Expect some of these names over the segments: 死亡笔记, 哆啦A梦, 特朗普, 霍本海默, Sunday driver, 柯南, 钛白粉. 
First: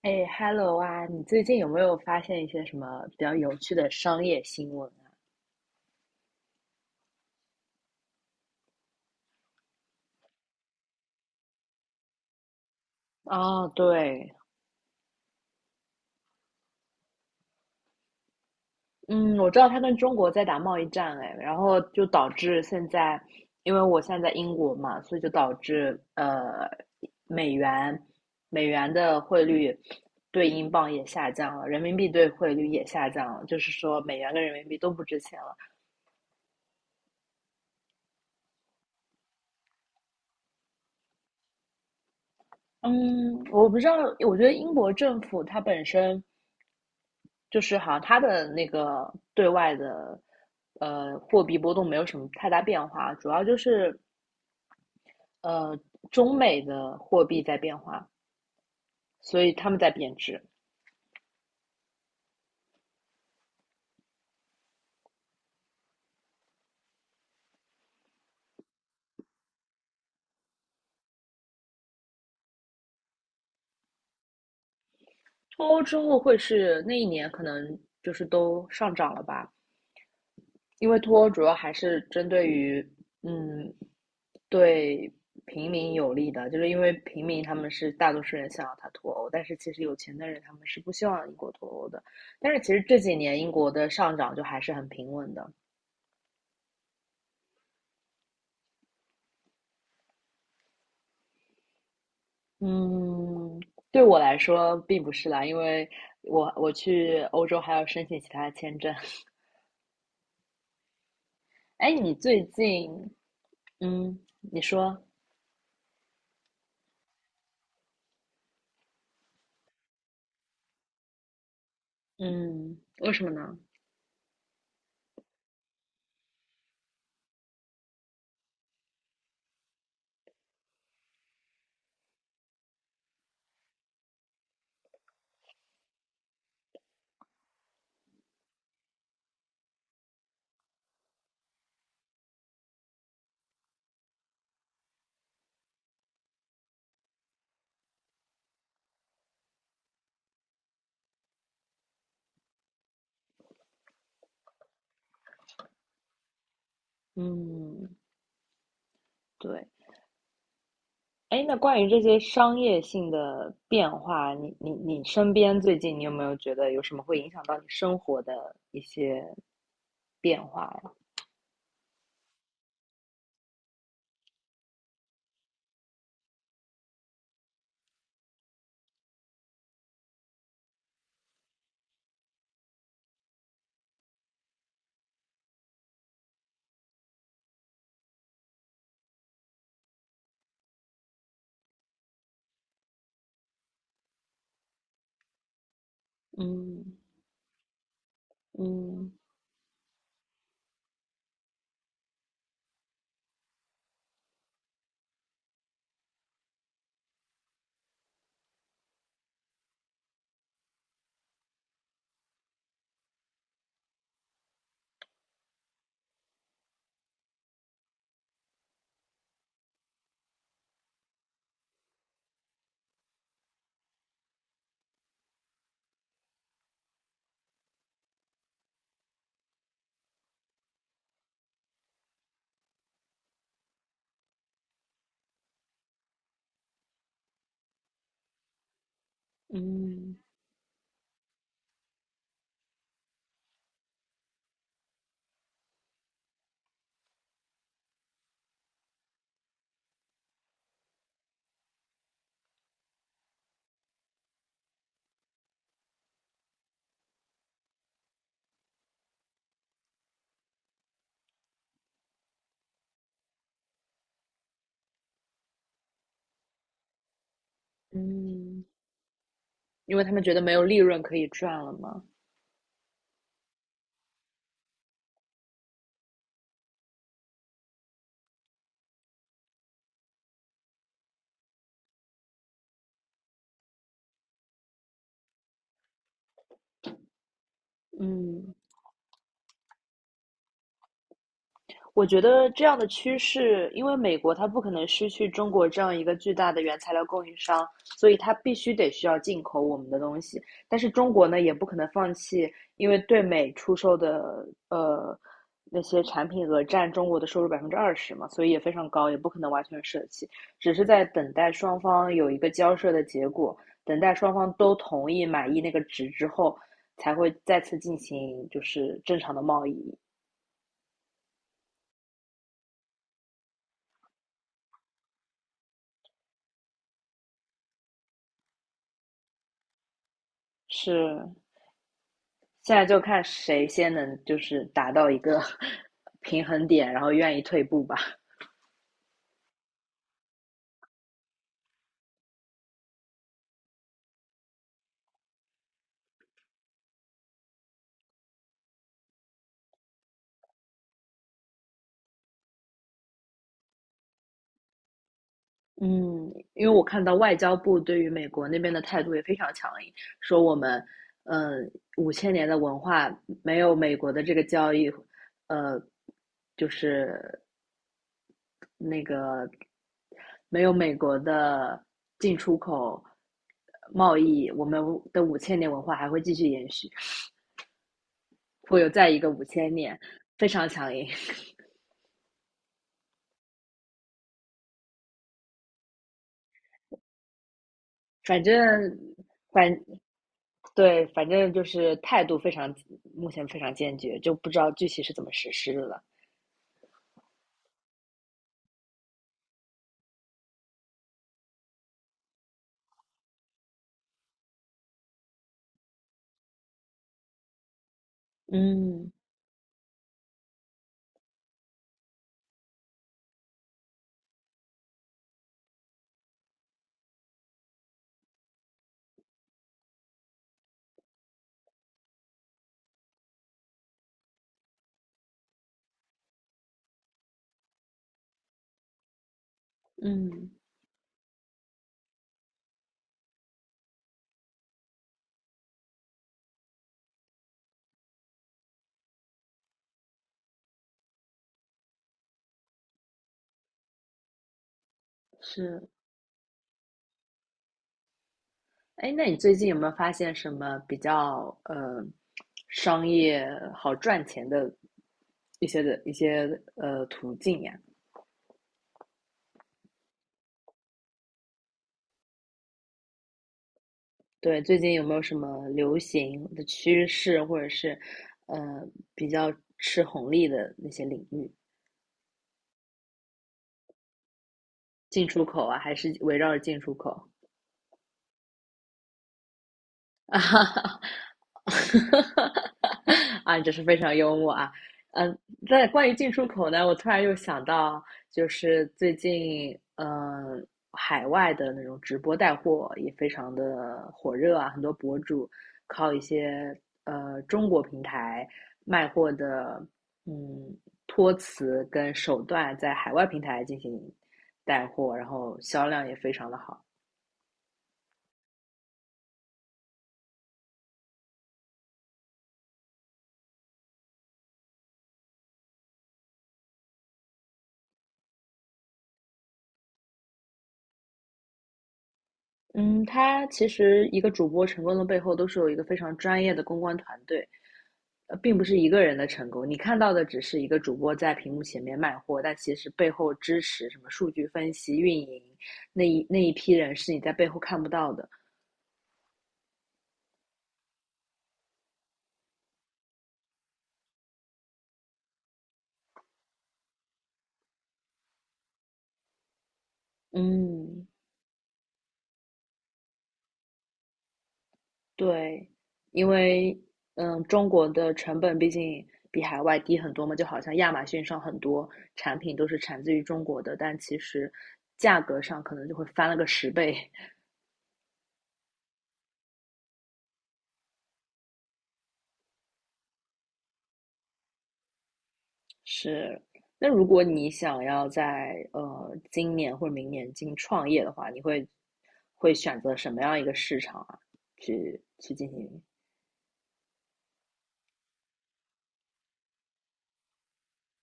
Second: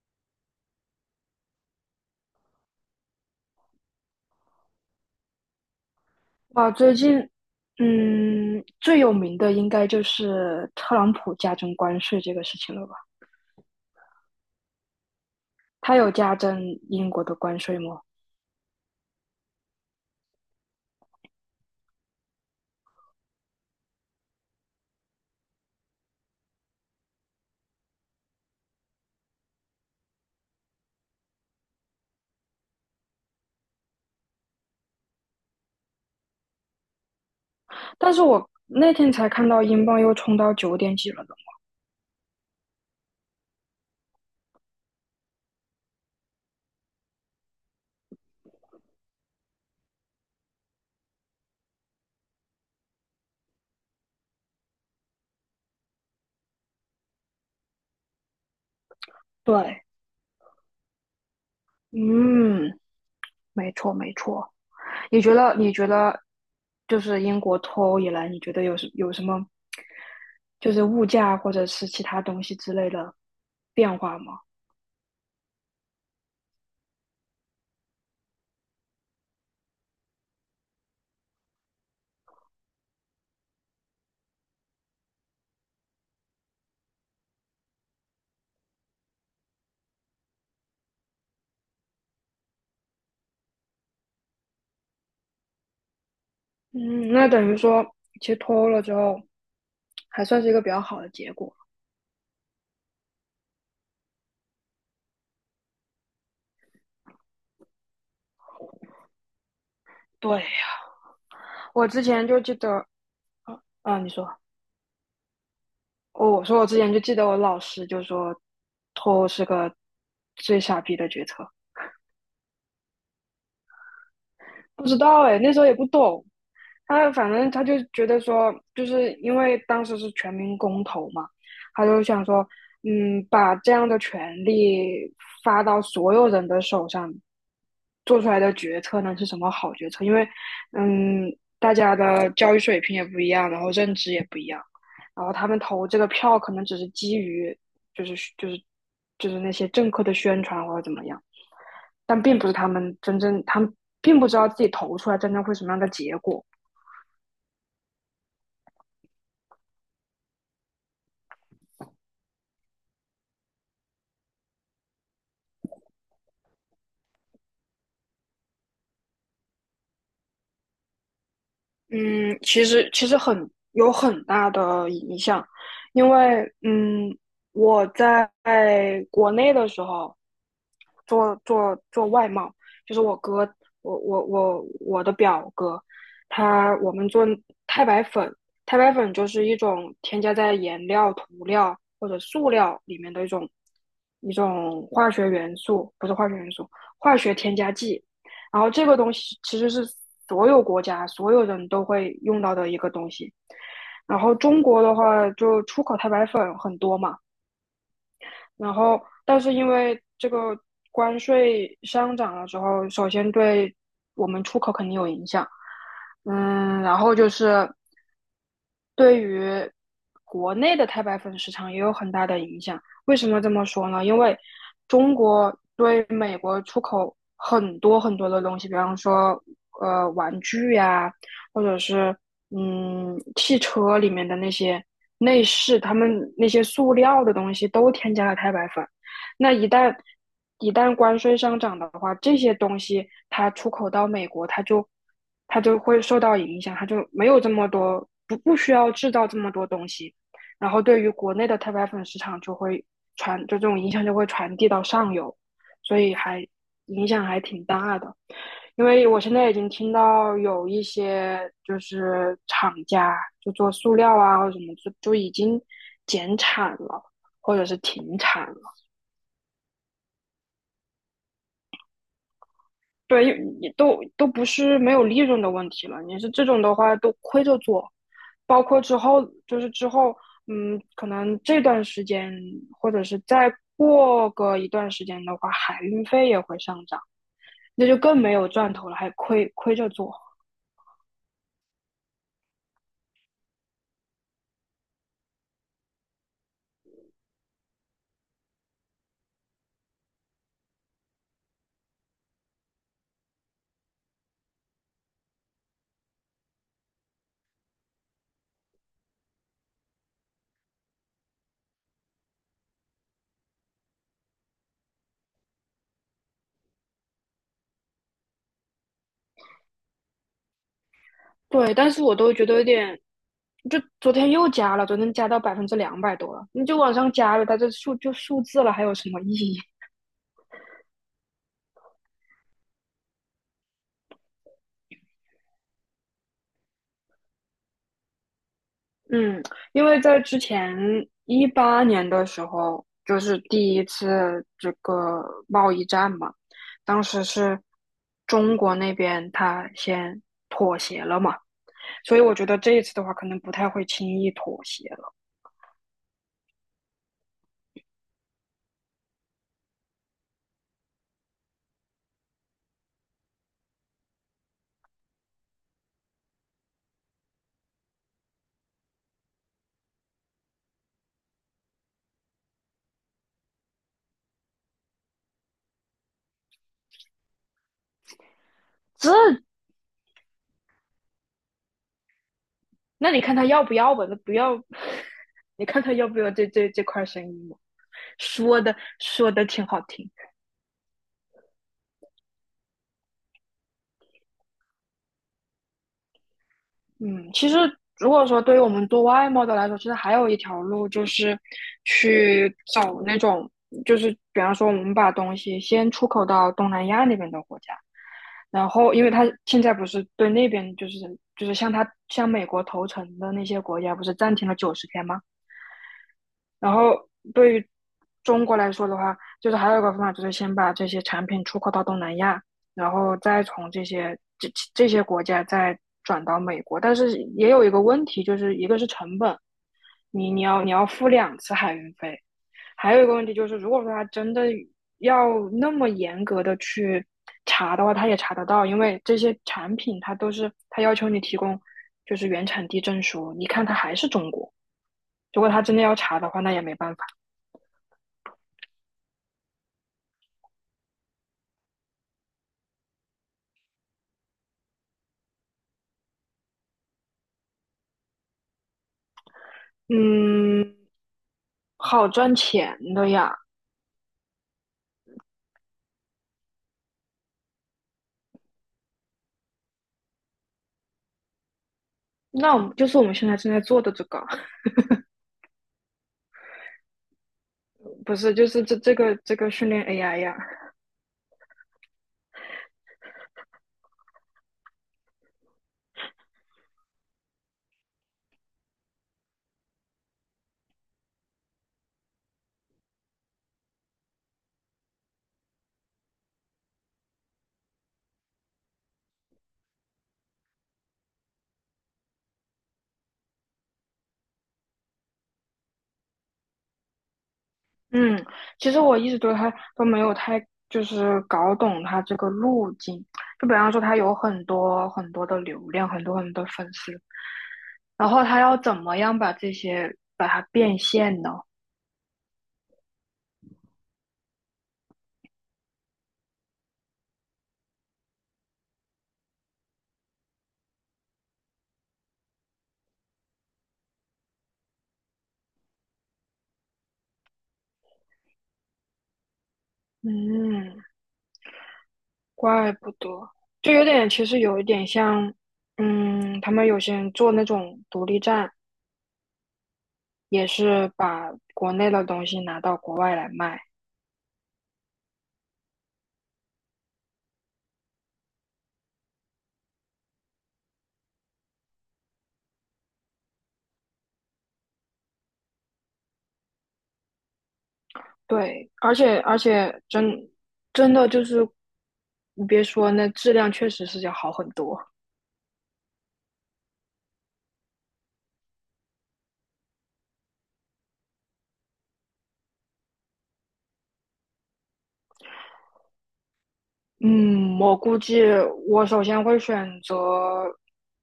哎，Hello 啊，你最近有没有发现一些什么比较有趣的商业新闻哇，最近，最有名的应该就是特朗普加征关税这个事情了吧？啊？哦，对，他有加征英国的关税吗？嗯，我知道他跟中国在打贸易战，哎，然后就导致现在，因为我现在在英国嘛，所以就导致美元美元的汇率对英镑也下降了，人民币对汇率也下降了，就是说美元跟人民币都不值钱了。但是我那天才看到英镑又冲到九点几了呢。嗯，我不知道，我觉得英国政府它本身。就是好像它的那个对外的货币波动没有什么太大变化，主要就是呃中美的货币在变化，所以他们对，在贬值。嗯，没错没错。你觉得就是英国脱欧以来，你觉得有什么就是物价或者是其他东西之类的变化吗？脱欧之后会是那一年可能就是都上涨了吧？因为脱欧主要还是针对于，嗯，对平民有利的，就是因为平民他们是大多数人想要他脱欧，但是其实有钱的人他们是不希望英国脱欧的。但是其实这几年英国的上涨就还是很平稳的。嗯，那等于说，其实脱欧了之后，还算是一个比较好的结果。嗯，对我来说并不是啦，因为我去欧洲还要申请其他的签证。对，我哎，之你前就最记得，近，啊，你嗯，说，你说，哦，我说我之前就记得我老师就说，脱欧是个最傻逼的决策。嗯，为什么呢？不知道哎，那时候也不懂，反正他就觉得说，就是因为当时是全民公投嘛，他就想说，把这样的权利发到所有人的手上，做出来的决策呢是什么好决策？因为，嗯，大家的教育水平也不一样，然后认知也不一样，然后他们投这个票可能只是基于，就是就是就是那些政客的宣传或者怎么样，但并不是他们真正，他们并不知道自己投出来真正会什么样的结果。嗯，对。哎，那关于这些商业性的变化，你身边最近你有没有觉得有什么会影响到你生活的一些变化呀？嗯，其实很大的影响，因为我在国内的时候做外贸，就是我哥，我的表哥，我们做钛白粉，钛白粉就是一种添加在颜料、涂料或者塑料里面的一种化学元素，不是化学元素，嗯，化学添加剂。然后这个嗯，东西其实是所有国家所有人都会用到的一个东西。然后中国的话，就出口太白粉很多嘛，然后但是因为这个关税上涨了之后，首先对我们出口肯定有影响，然后就是对于国内的钛白粉市场也有很大的影响。为什么这么说呢？因为中国对美国出口很多很多的东西，比方说玩具呀、或者是汽车里面的那些内饰，他们那些塑料的东西都添加了钛白粉。那一旦嗯，一旦关税上涨的话，这些东西它出口到美国，它就会受到影响，它就没有这么多不需要制造这么多东西，然后对于国内的钛白粉市场就会这种影响就会传递到上游，所以影响还挺大的。因为我现在已经听到有一些就是厂家就做塑料啊或者什么，就已经减产了，或者是停产了。嗯，因为他们觉得没有利润可以赚了嘛。对，也都不是没有利润的问题了，你是这种的话都亏着做，包括之后可能这段时间或者是再过个一段时间的话，海运费也会上涨，那就更没有嗯赚头了，还亏着做。我觉得这样的趋势，因为美国它不可能失去中国这样一个巨大的原材料供应商，所以它必须得需要进口我们的东西。但是中国呢，也不可能放弃，因为对美出售的呃那些产品额占中国的收入20%嘛，所以也非常高，也不可能完全舍弃，只是在等待双方有一个交涉的结果，等待双方都同意满意那个值之后，才会再次进行就是正常的贸易。对，但是我都觉得有点，就昨天又加了，昨天加到200多%了，你就往上加了，它这数就数字了，还有什么意义？是现在就看谁先能就是达到一个 平衡点，然后愿意退步吧。嗯，因为在之前18年的时候，就是第一次这个贸易战嘛，当时是中国那边他先妥协了嘛，所以我觉得这一次的话，可能不太会轻易妥协了。嗯，因为我看到外交部对于美国那边的态度也非常强硬，说我们，嗯，五千年的文化没有美国的这个交易，呃，就是那个没有美国的进出口贸易，我们的五千年文化还会继续延续，会有再这，一个五千年，非常强硬。那你看他要不要吧？那不要，你看他要不要这块生意嘛？反说的正说的挺反好听。对，反正就是态度非常，目前非常坚决，就不知道具体是怎么实施的了。嗯，其实如果说对于我们做外贸的来说，其实还有一条路就是去找那种，就是比方说我们把东西先出口到东南亚那边的国家，然后因嗯，为他现在不是对那边就是向美国投诚的那些国家不是暂停了90天吗？然后对于中国来说的话，就是还有一个方法，就是先把这些产品出口到东南亚，然后再从这些国家再转到美国。但是也有一个问题，就是一个是成本，你你嗯，要你要付2次海运费，还有一个问题就是，如果说他真的要那么严格的去查的话，他也查得到，因为这些产品它都是他要求你提供就是原产地证书，你看它还是中国。如果他真的是。要查的话，那也没办法。哎，那你最近有没有发现什么比较商业好赚钱的一些途径呀？嗯，好赚钱的呀。对，最近有没有什么流行的趋势，或者是呃比较吃红利的那些领域？那我们现在正在做的这个，进出口啊，还是围绕着进出口？不是，就是这个训练 AI 呀。啊哈哈，啊，你真是非常幽默啊。嗯，在关于进出口呢，我突然又想到，就是最近，海外的那种直播带货也非常的火热啊，很多博主靠一些中国平台卖货的，嗯，托词跟手段，在海外平台进行带货，然后销量也非常的好。嗯，其实我一直对它都没有太就是搞懂它这个路径。就比方说，它有很多很多的流量，很多很多粉丝，然后它要怎么样把这些把它变现呢？嗯，他其实一个主播成功的背后，都是有一个非常专业的公关团队，并不是一个人的成功。你看到的只是一个主播在屏幕前面卖货，但其实背后支持什么数据分析、运营那一批人是你在背后看不到的。嗯，怪不得，就有点，其实有一点像，他们有些人做那种独立站，也是嗯，把国内的东西拿到国外来卖。对，因为中国的成本毕竟比海外低很多嘛，就好像亚马逊上很多产品都是产自于中国的，但其实价格上可能就会翻了个10倍。对，而且真的就是，你别说，那质量确实是要好很多。是，那如果你想要在今年或者明年进行创业的话，你会选择什么样一个市场啊？去进行？嗯，我估计我首先会选择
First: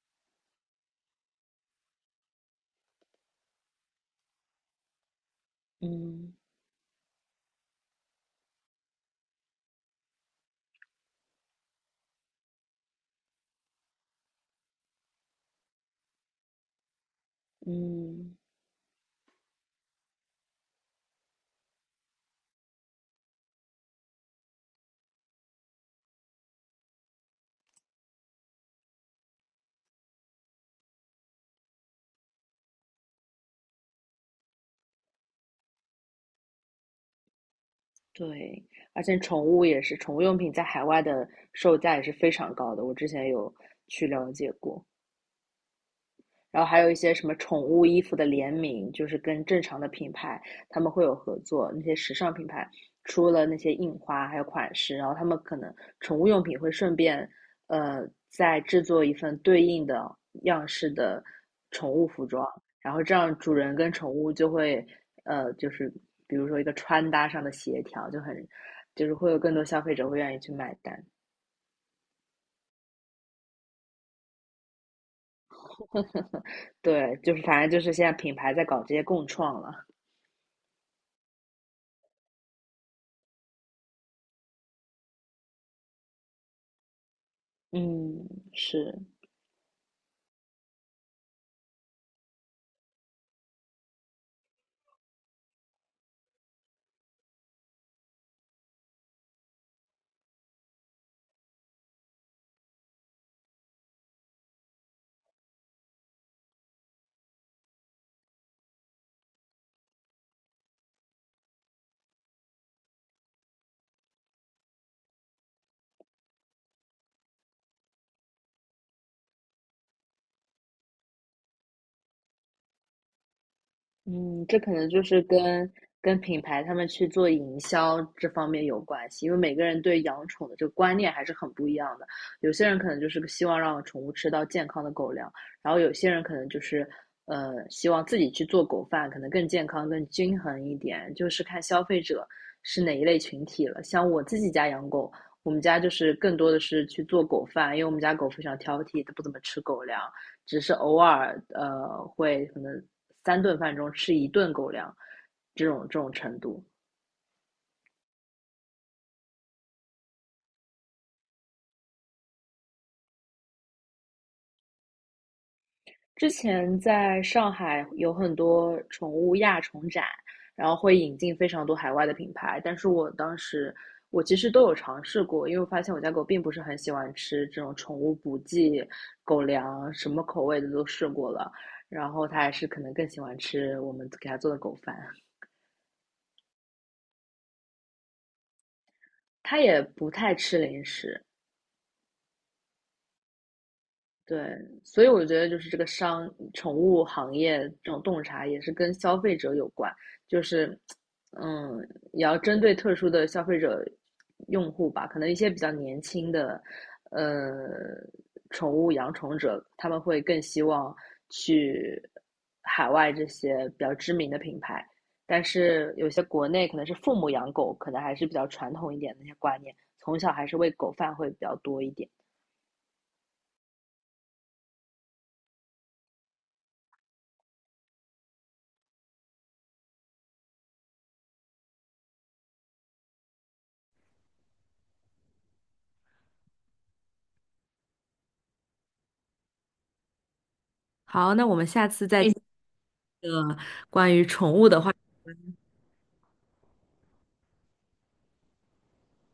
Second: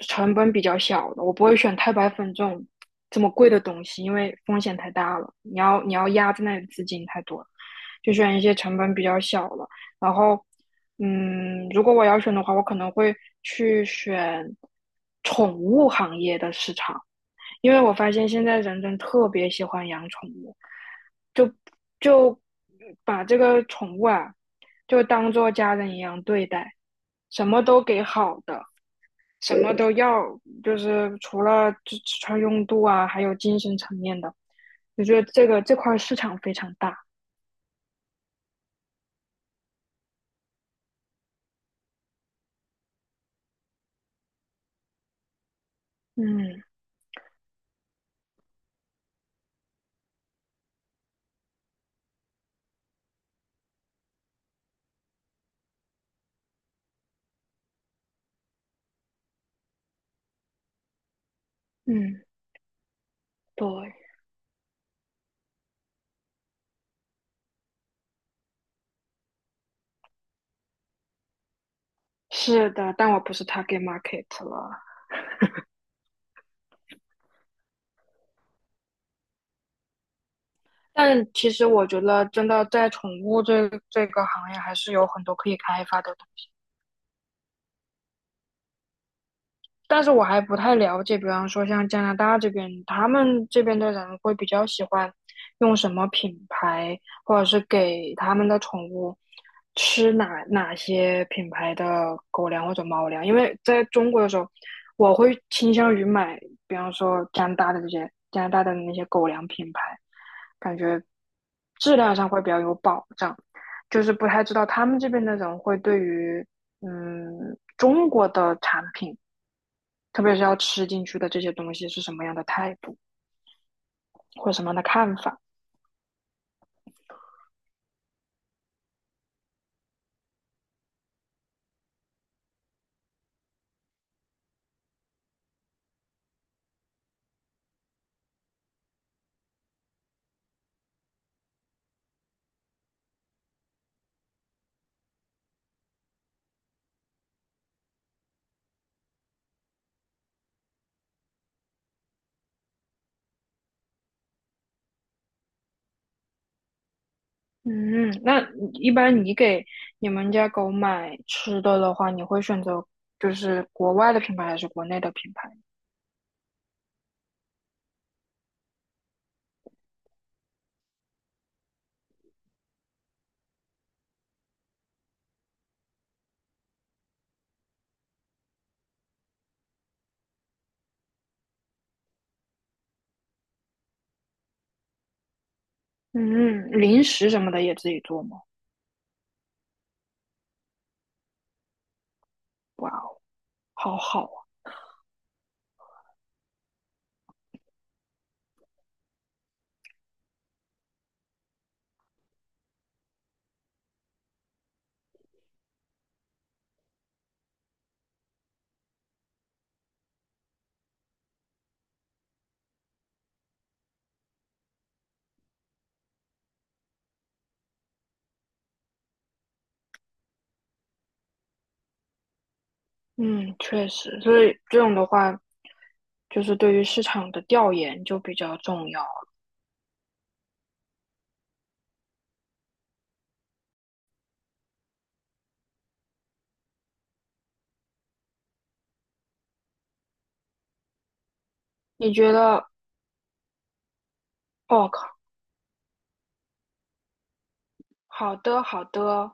成本比较小的，我不会选太白粉这种这么贵的东西，因为风险太大了。你要嗯，压在那里的资金太多了。就选一些成本比较小的。然后，如果我要选的话，我可能会去选宠物行业的市场，因为我发现嗯，现在人人特别喜欢养宠物，就就把这个宠物啊，就当做家人一样对待，什么都给好的。什么都要，就是除了吃穿用度啊，还有精神层面的，我觉得这块市场非常大。对，而且宠物也是，宠物用品在海外的售价也是非常高的，我之前有去了解过。然嗯后还有一些什么宠物衣服的联名，就是跟正常的品牌他们会有合作，那些时尚品牌出了那些印花还有款式，然后他们可能宠物用品会顺便再制作一份对应的样式的宠物嗯，服装，然后这样主人跟对。宠物就会就是比如说一个穿搭上的协调，就很就是会有更多消费者会愿意去买单。是的，但我不是 target market 了。对，就是反正就是现在品牌在搞这些共创了。但其实我觉得，真的在宠物这个行业，还是有很多可以开发的。嗯，是。但是我还不太了解，比方说像加拿大这边，他们这边的人会比较喜欢用什么品牌，或者是给他们的宠物吃哪些品牌的狗粮或者猫粮。因为在中国的时候，我会倾向于买，比方说加拿大的那些狗粮品牌，感觉质量上会比较有保障。就是不太知道他们这边的人会对于中国的产品。特别是要吃进去的这些东西是什么样的态度嗯，或这什么可样的能就看是法。跟品牌他们去做营销这方面有关系，因为每个人对养宠的这个观念还是很不一样的。有些人可能就是希望让宠物吃到健康的狗粮，然后有些人可能就是希望自己去做狗饭，可能更健康、更均衡一点，就是看消费者是哪一类群体了。像我自己家养狗，我们家就是更多的是去做狗饭，因为我们家狗非常挑剔，它不怎么吃狗粮。只是偶尔会可能三顿饭中吃一顿狗粮，这种程度。嗯，那一般你给你们家狗买吃的的话，你会选择就是国外的品牌还是国内的品牌？之前在上海有很多宠物亚宠展，然后会引进非常多海外的品牌，但是我当时我其实都有尝试过，因为我发现我家狗并不是很喜欢吃这种宠物补剂狗粮，什么口味的都试过了，然后它还是可能更喜欢吃我们给它做的狗饭，嗯，零食什么的也自己做吗？它也不太吃零食。哇哦，好好对，啊。所以我觉得就是这个宠物行业这种洞察也是跟消费者有关，就是，嗯，也要针对特殊的消费者用户吧，可能一些比较年轻的，呃，宠物养宠者，他们会更希望去海外这些比较知名的品牌，但是有些国内可能是父母养狗，可能还是比较传统一点的那些观念，从小还是喂狗饭会比较多一点。嗯，确实，所以这种的话，就是对于市场的调研就比较重要。好，那我们下次你再觉得，哦靠，好的好的，